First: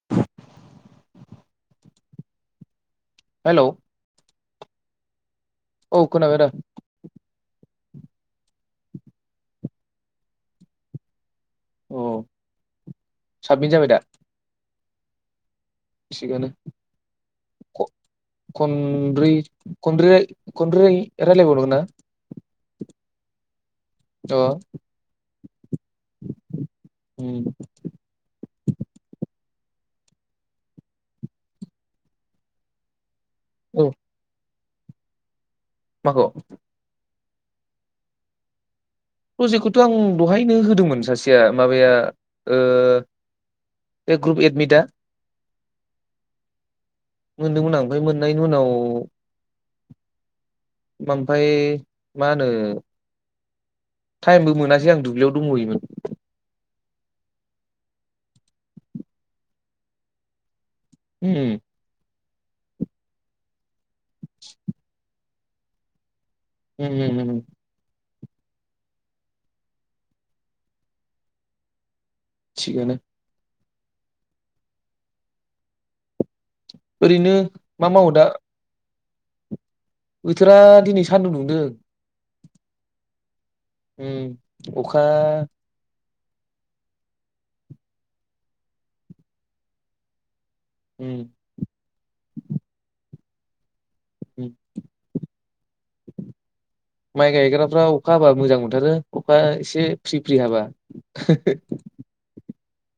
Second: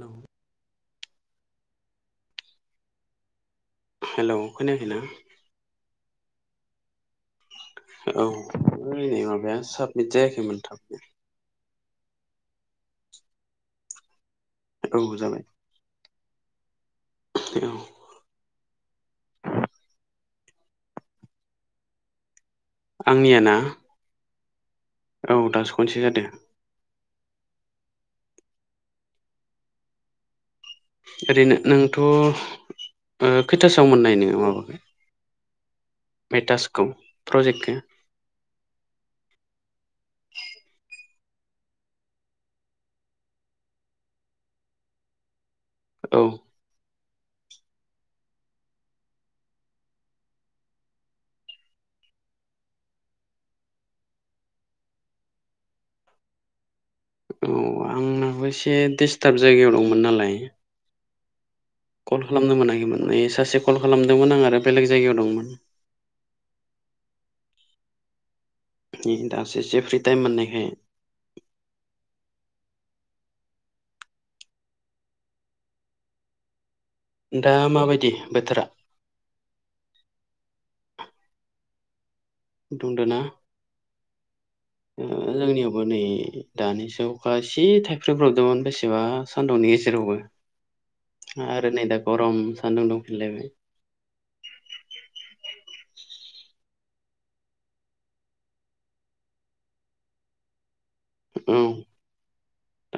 Hello hello hello खोनायाखै ना? औ खोनाबाय दा औ नै माबाया साबमिट जायाखैमोन थाबनो। अ साबमिट जाबाय दा? औ जाबाय। थिगानो औ ख- खनब्रै खनब्रै खनब्रै राय रायलायबाव नांगोनना। आंनिया ना अ औ दासो खनसे जादो अम ओरैनो नोंथ' ओ खैथासोआव औ मोननाय नोंङो माबाखो माखौ बे टासखौ प्रजेक्टखो प्रजेक्टखौथ' आं दहायनो होदोंमोन सासेया माबाया ओ बे ग्रुप एडमिटआ औ मोनदोंमोन आं ओमफाय मोननायनि उनाव ओमफाय मा होनो टाइमबो मोनासै आं दुब्लियाव दंहैयोमोन। औ आंनाबो एसे दिडिस्टार्ब जायगायाव दंमोन नालाय। अम कल खालामनो मोनाखैमोन ओय सासे कल खालामदोंमोन आं आरो बेलेग जायगायाव दंमोन। अम अम नै दासो एसे फ्रि टाइम मोननायखाय थिगानो ओरैनो दा मा माबायदि मावो दा बोथोरा बोथोरा दिनै सान्दुं दुंदों दुंदोना अम ओ जोंनियाव बो नै दानिसो अखासे थाइफ्रि फ्रामदोंमोन बेसेबा सानदुंनि गेजेरावबो [inaudible] अम आरो नै दा गरम सान्दुं दुंफिनलायबाय अम माइ गायग्राफ्रा अखा हाबा मोजां मोनथारो अखा एसे फ्रि फ्रि हाबा औ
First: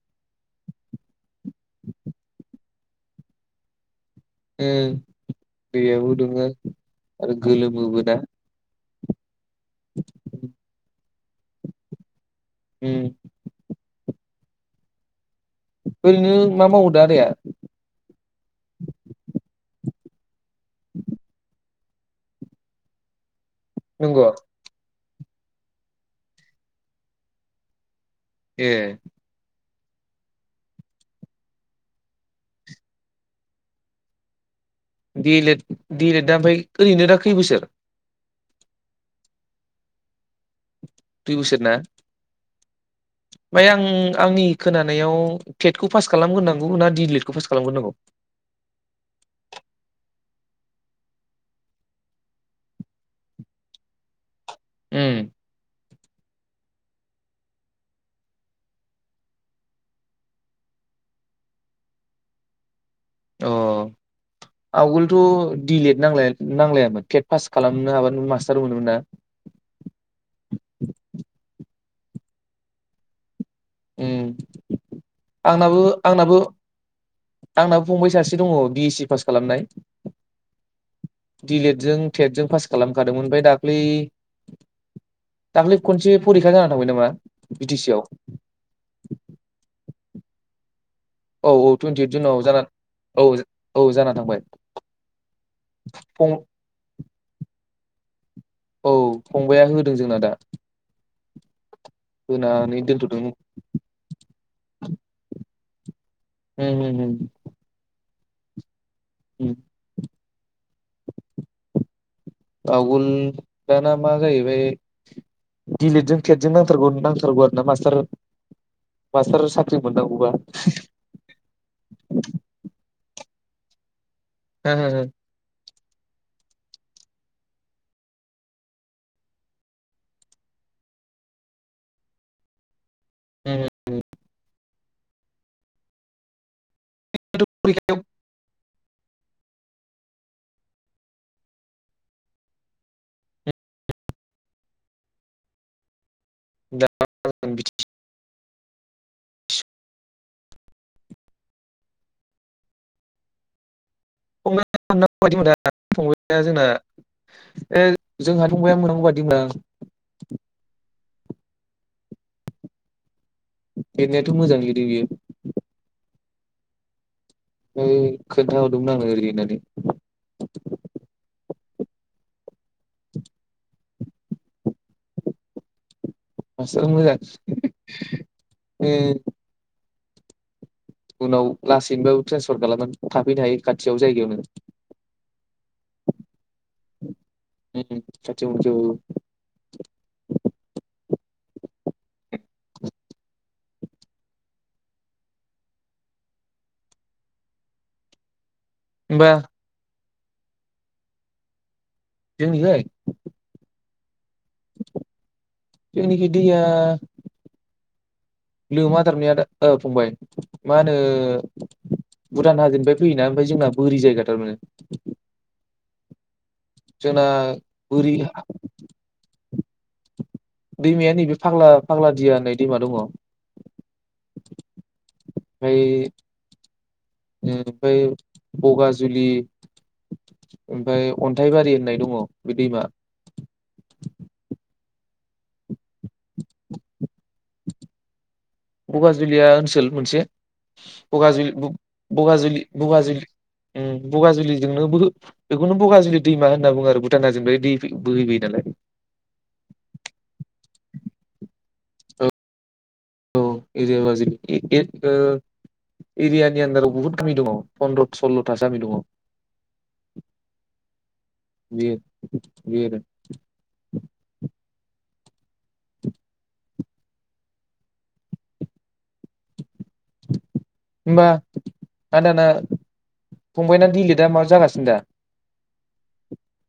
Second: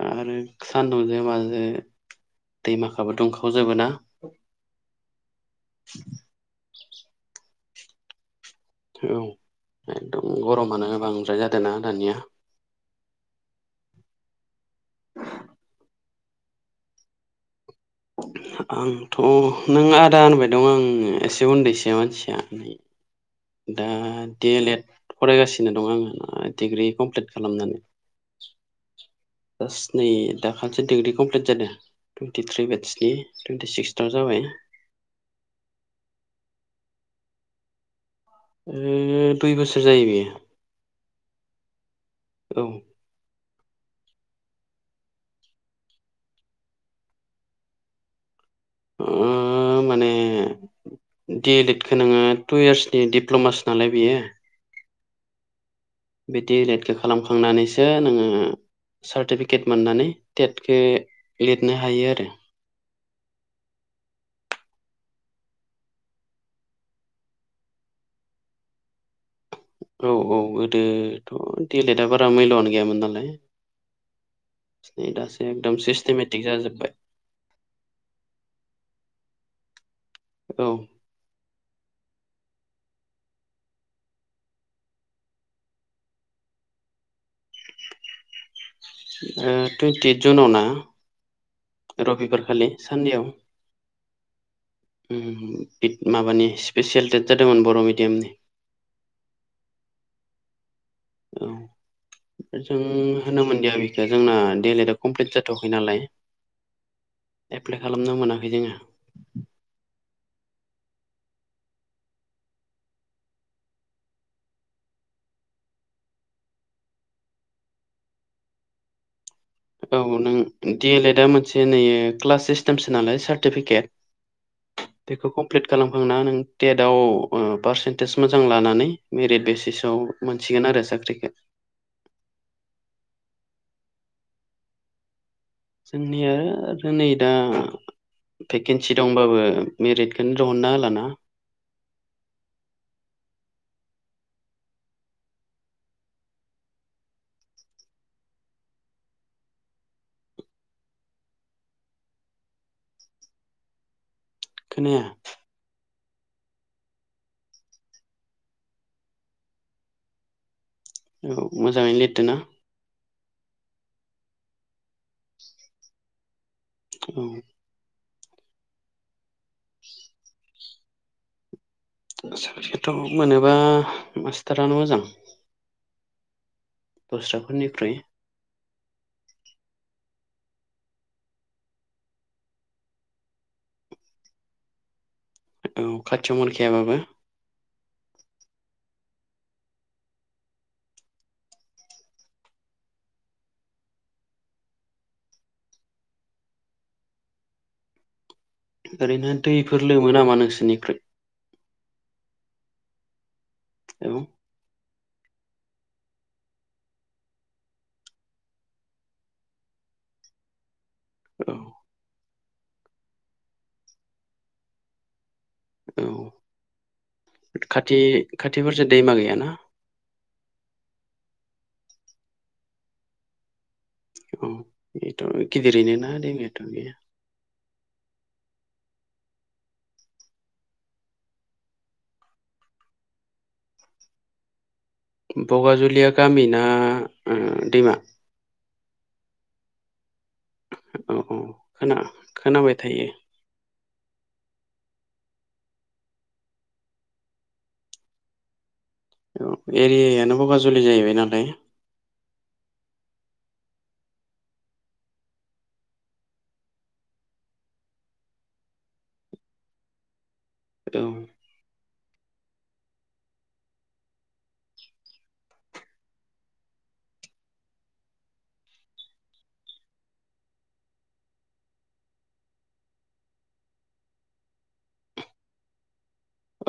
आरो सानदुंजों माजो दैमाखाबो दुंखावजोबो ना। अम दैयाबो दुङो आरो गोलोमोबो ना। ओ एकदम गरमानो बांद्राय जादों ना दानिया अम [inaudible] ओरैनो मा मावो दा आदाया आंथ' नों आदा होनबाय दं आं एसे उन्दैसो मानसिया दा नंगौ डि एल एड फरायगासिनो दं आङो डिग्रि कमप्लिट खालामनानै ए जास्ट नै दाखालिसो डिग्रि कमप्लिट जादों टुइन्टिथ्रि बेद स्नि टुइन्टि सिक्स्थ था जाबाय डि लेड डि लेडा ओमफ्राय ओरैनो दा खै बोसोर अम दुइ बोसोर जायो बियो दुइ बोसोर ना औ ओमफाय आं आंनि खोनानायाव टेटखौ पास खालामग्रोनांगौ ना डि लेडखौ पास खालामग्रोनांगौ ओ माने डिए लेडखौ ङो टु इयार्सनि दिडिप्ल'मासो नालाय बियो उम बि डिलेडखौ खालामखांनानैसो नोङो सार्टिफिकेट मोननानै टेटखो लिरनो हायो आरो अ आवगोलथ दिलेट नांलाया नांलायामोन टेट पास खालामनो हाबानो मास्टार मोनोमोन ना औ औ गोदोथ देलेटआ बारा मैलआनो गैयामोन नालाय उम दासो एकदम आंनाबो आंनाबो सिस्टेमेटिक जाजोबबाय आंनाबो फंबाय सासे दङ बि एस सि पास खालामनाय औ दिलेद जों टेटजों पास खालामखादोंमोन ओमफाय दाख्लै दाख्लै खनसे फरिखा जानानै थांबाय नामा बि टि सि आव ओ टुइन्टि जुनावना औ औ टुवन्टियइद जुनाव जाना औ औ जाना थांबाय ओम बि फं माबानि स्पेसियेल टेट जादोंमोन बर मिडियामनि औ फंबाया होदों जोंना दा औ जों होनानै दोनथ'दों उम होनो मोनदिया बे जा जोंना दडेलिथ कमप्लिट जाथवाखै नालाय हम हम हम एप्लाइ खालामनो मोनाखै जोङो उम आवगोल दाना मा जाहैबाय दिएलेटजों टेटजों नांथारगौ नांथारगौ आरो ना मास्टार मास्टार सा औ नों डि एल एड आ मोनसे नै क्लास सिस्टेमसो नालाय सार्टिफिकेट [unintelligible] बेखौ कमप्लिट खालामखांना नों टेटाव ओ पारसेन्टेज मोजां लानानै मेरिट बेसिसाव मानसिगोन आरो साख्रिखो उम जोंनिआ आरो नै दा भेकेन्सि दंबाबो मेरिटखौनो दिहुनना होलाना [unintelligible] [unintelligible] खोनाया फंबाया जोंना ए जोंहा फंबाया मोननांगौ बादिमोनां औ मोजाङैनो लिरदो ना लिरनायाथ मोजां लिरदों बियो औ ओ खोन्थााहरदोंमोन आङो ओरै होननानै साख्रियाथ मोनोबा मास्टारानो मोजां मास्तारा मोजांसिन दस्राफोरनिख्रुइ ओ उनाव लासैनोबो ट्रेन्सफर खालामनानै थाफैनो हायो खाथियाव जायगायावनो। औ खाथियाव मोनखायाबाबो। खाथियाव मोनखायाबाबो। होमबा ओरैनो दैफोर लोमो नामा नोंसोरनिख्रुइ? जोंनि जै औ। जोंनिखै दैआ लोमा दांलै आदा ओ फंबाय मा होनो औ भुटान हाजोनिफ्राय फैयोना ओमफाय जोंना बोरि जायगा थारमाने जोंना औ खाथि बोरि खाथिफोरसो दैमा गैयाना दैमाया नैबे फाग्ला फाग्ला दिया होननाय दैमा दङ अ बेथ ओमफ्राय गिदिरैनो ना दैमायाथ गैया ओमफ्राय बगाजुलि ओमफाय अन्थाइबारि होननाय दङ बे दैमा। बगाजुलिया गामिना ओ दैमा? बगाजुलिया ओनसोल मोनसे। औ बगाजुलि खोना बगाजुलि खोनाबाय थायो बगाजुलि ओ बगाजुलिजोंनो बेखौनो बगाजुलि दैमा होनना बुङो आरो भुटान हाजोनिफ्रा दै बोहैबोयो नालाय। एरियायानो बगाजुलि जाहैबाय नालाय। औ एदिबाजै एके दो ओ एरियानि आन्दाराव बुहुत गामि दङ पन्दद्र' सल्ल'था गामि दङ। [inaudible] औ। बे बि [inaudible] होमबा आदाना फंबायना दिलिटआ मा जागासिनो दा?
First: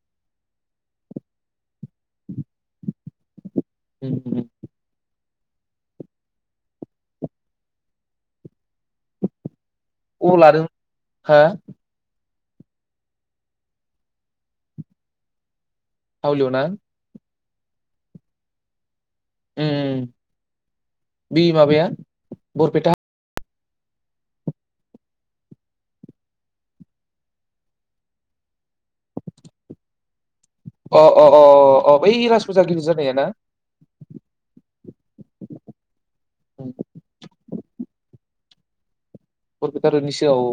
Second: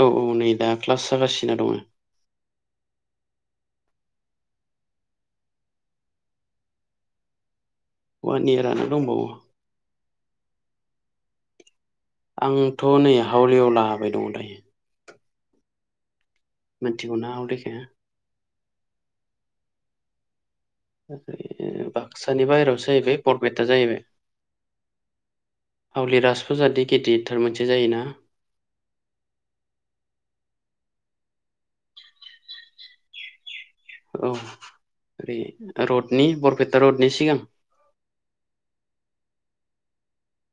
औ औ नै दा क्लास जागासिनो दङ। उम उम। मनदिरानो दंबावो। अबाव लादों हो? आंथ' नै हावलियाव लाबाय दङ दायो। हावलिआव ना? मिथिगौना हावलिखो? उम। ओ बे माबाया बाक्सानि बाहेरायावसो बरपेटा जाहैबाय। बरपेटा जाहैबाय [inaudible] हावलि राजासफोरजाद गिदिरथार मोनसे जायोना। अ अ अ अ अ बै राज फुजा गिदिर जानाया ना? औ ओरै रडनि बरपेटा रडनि सिगां। बरफेथा रदनि सिगां औ।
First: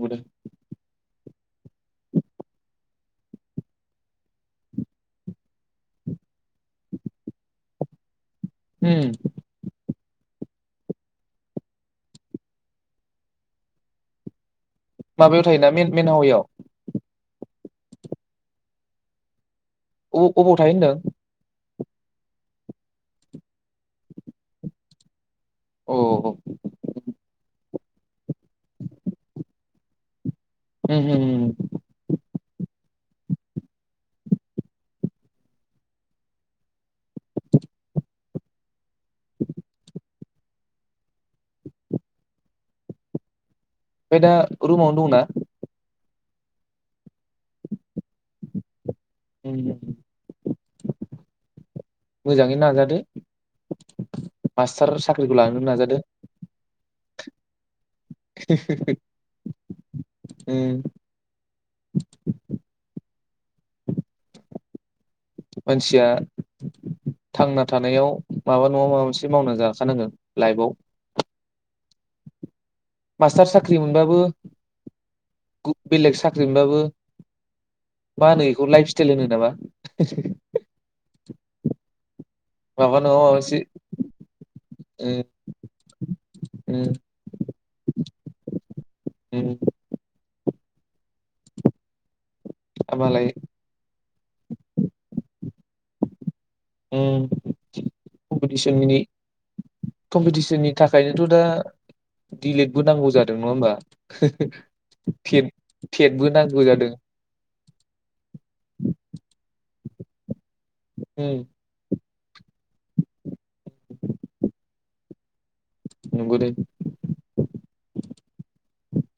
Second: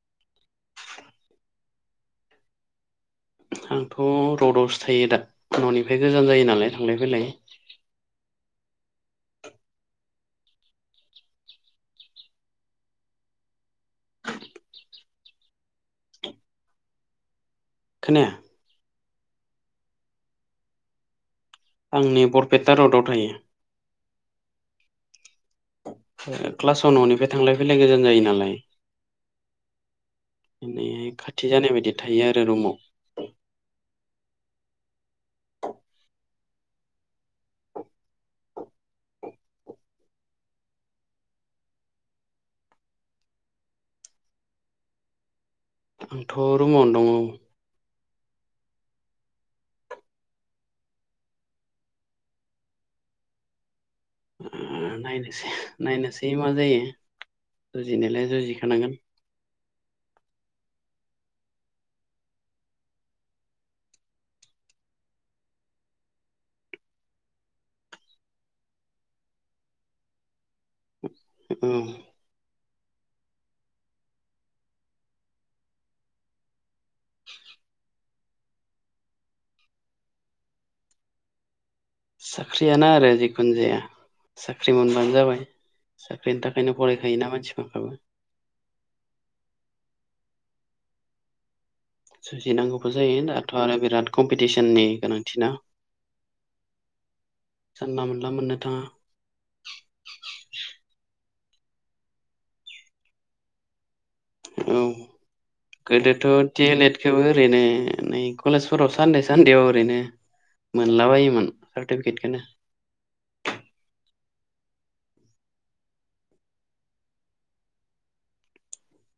नुदों। आंथ' रडआवसो थायो दा न'निफ्राय गोजान जायो नालाय थांलाय फैलाय। होम। माबायाव थायोना मेन मेन हाववेयाव? खोनाया। अ अबाव थायो होनदों? आंनि बरपेटा रडआव थायो। उम क्लासाव न'निफ्राय थांलाय फैलाय गोजान जायो नालाय। [inaudible] बि उम खाथि ओमफ्राय जानाय बायदि थायो आरो रुमाव। [inaudible] [inaudible] ओमफ्राय दा रुमावनो दंना? आंथ' रुमावनो दङ औ। [inaudible] मोजाङै नाजादो मास्टार साख्रिखौ लानो नाजादो। नै मा जायो जुजिनायलाय जुजिखानांगोन। उम मानसिया थांना थानायाव माबा नङा माबा मोनसे मावना जाखानांगोन लाइफआव। औ। मास्टार साख्रि मोनबाबो [inaudible] बेलेग साख्रि मोनबाबो मा होनो बेखौ लाइफ स्टाइल होनो नामा? साख्रियानो माबा आरो नङा माबा जिखुनु मोनसे जाया साख्रि मोनबानो उम जाबाय। साख्रिनि थाखायनो उम फरायखायोना मानसि माखाखौ। उम सुजिनांगौबो जायो मालाय दाथ' आरो बिराद कम्पिटिसननि गोनांथिना। [inaudible] औ जानला मोनला मोननो थाङा कमपिटिसननि कम्पिटिसननि थाखायनोथ' दा डिलेटबो नांगौ जादों नङा होनबा। औ टेटबो गोदोथ' नांगौ थे जादों एद खौबो ओरैनो नै कलेजफोराव सानदे सान्देआव ओरैनो उम मोनलाबायोमोन सार्टिफिकेटखौनो। नोंगौ दे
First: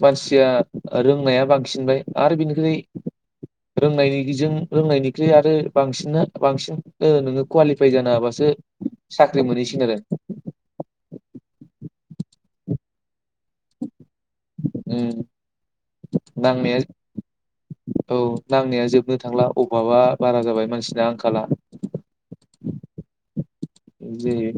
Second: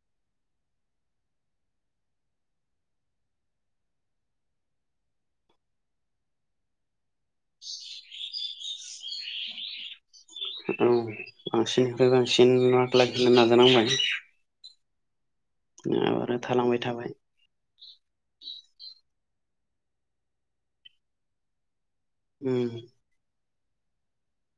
मानसिया रोंनाया बांसिनबाय आरो बिनिफ्राय रोंनायजों रोंनायनिख्रुइ आरो बांसिना बांसिन ओ नोङो कुवालिफाइ जानो हाबासो साख्रि मोनहैसिगोन आरो औ बांसिननिफ्राय बांसिन मार्क लाखिनो नाजानांबाय। उम नङाबा आरो नांनाया थालांबाय थाबाय। औ नांनाया जोबनो थांला अभाबा बारा जाबाय मानसिना आंखाला। ओम जे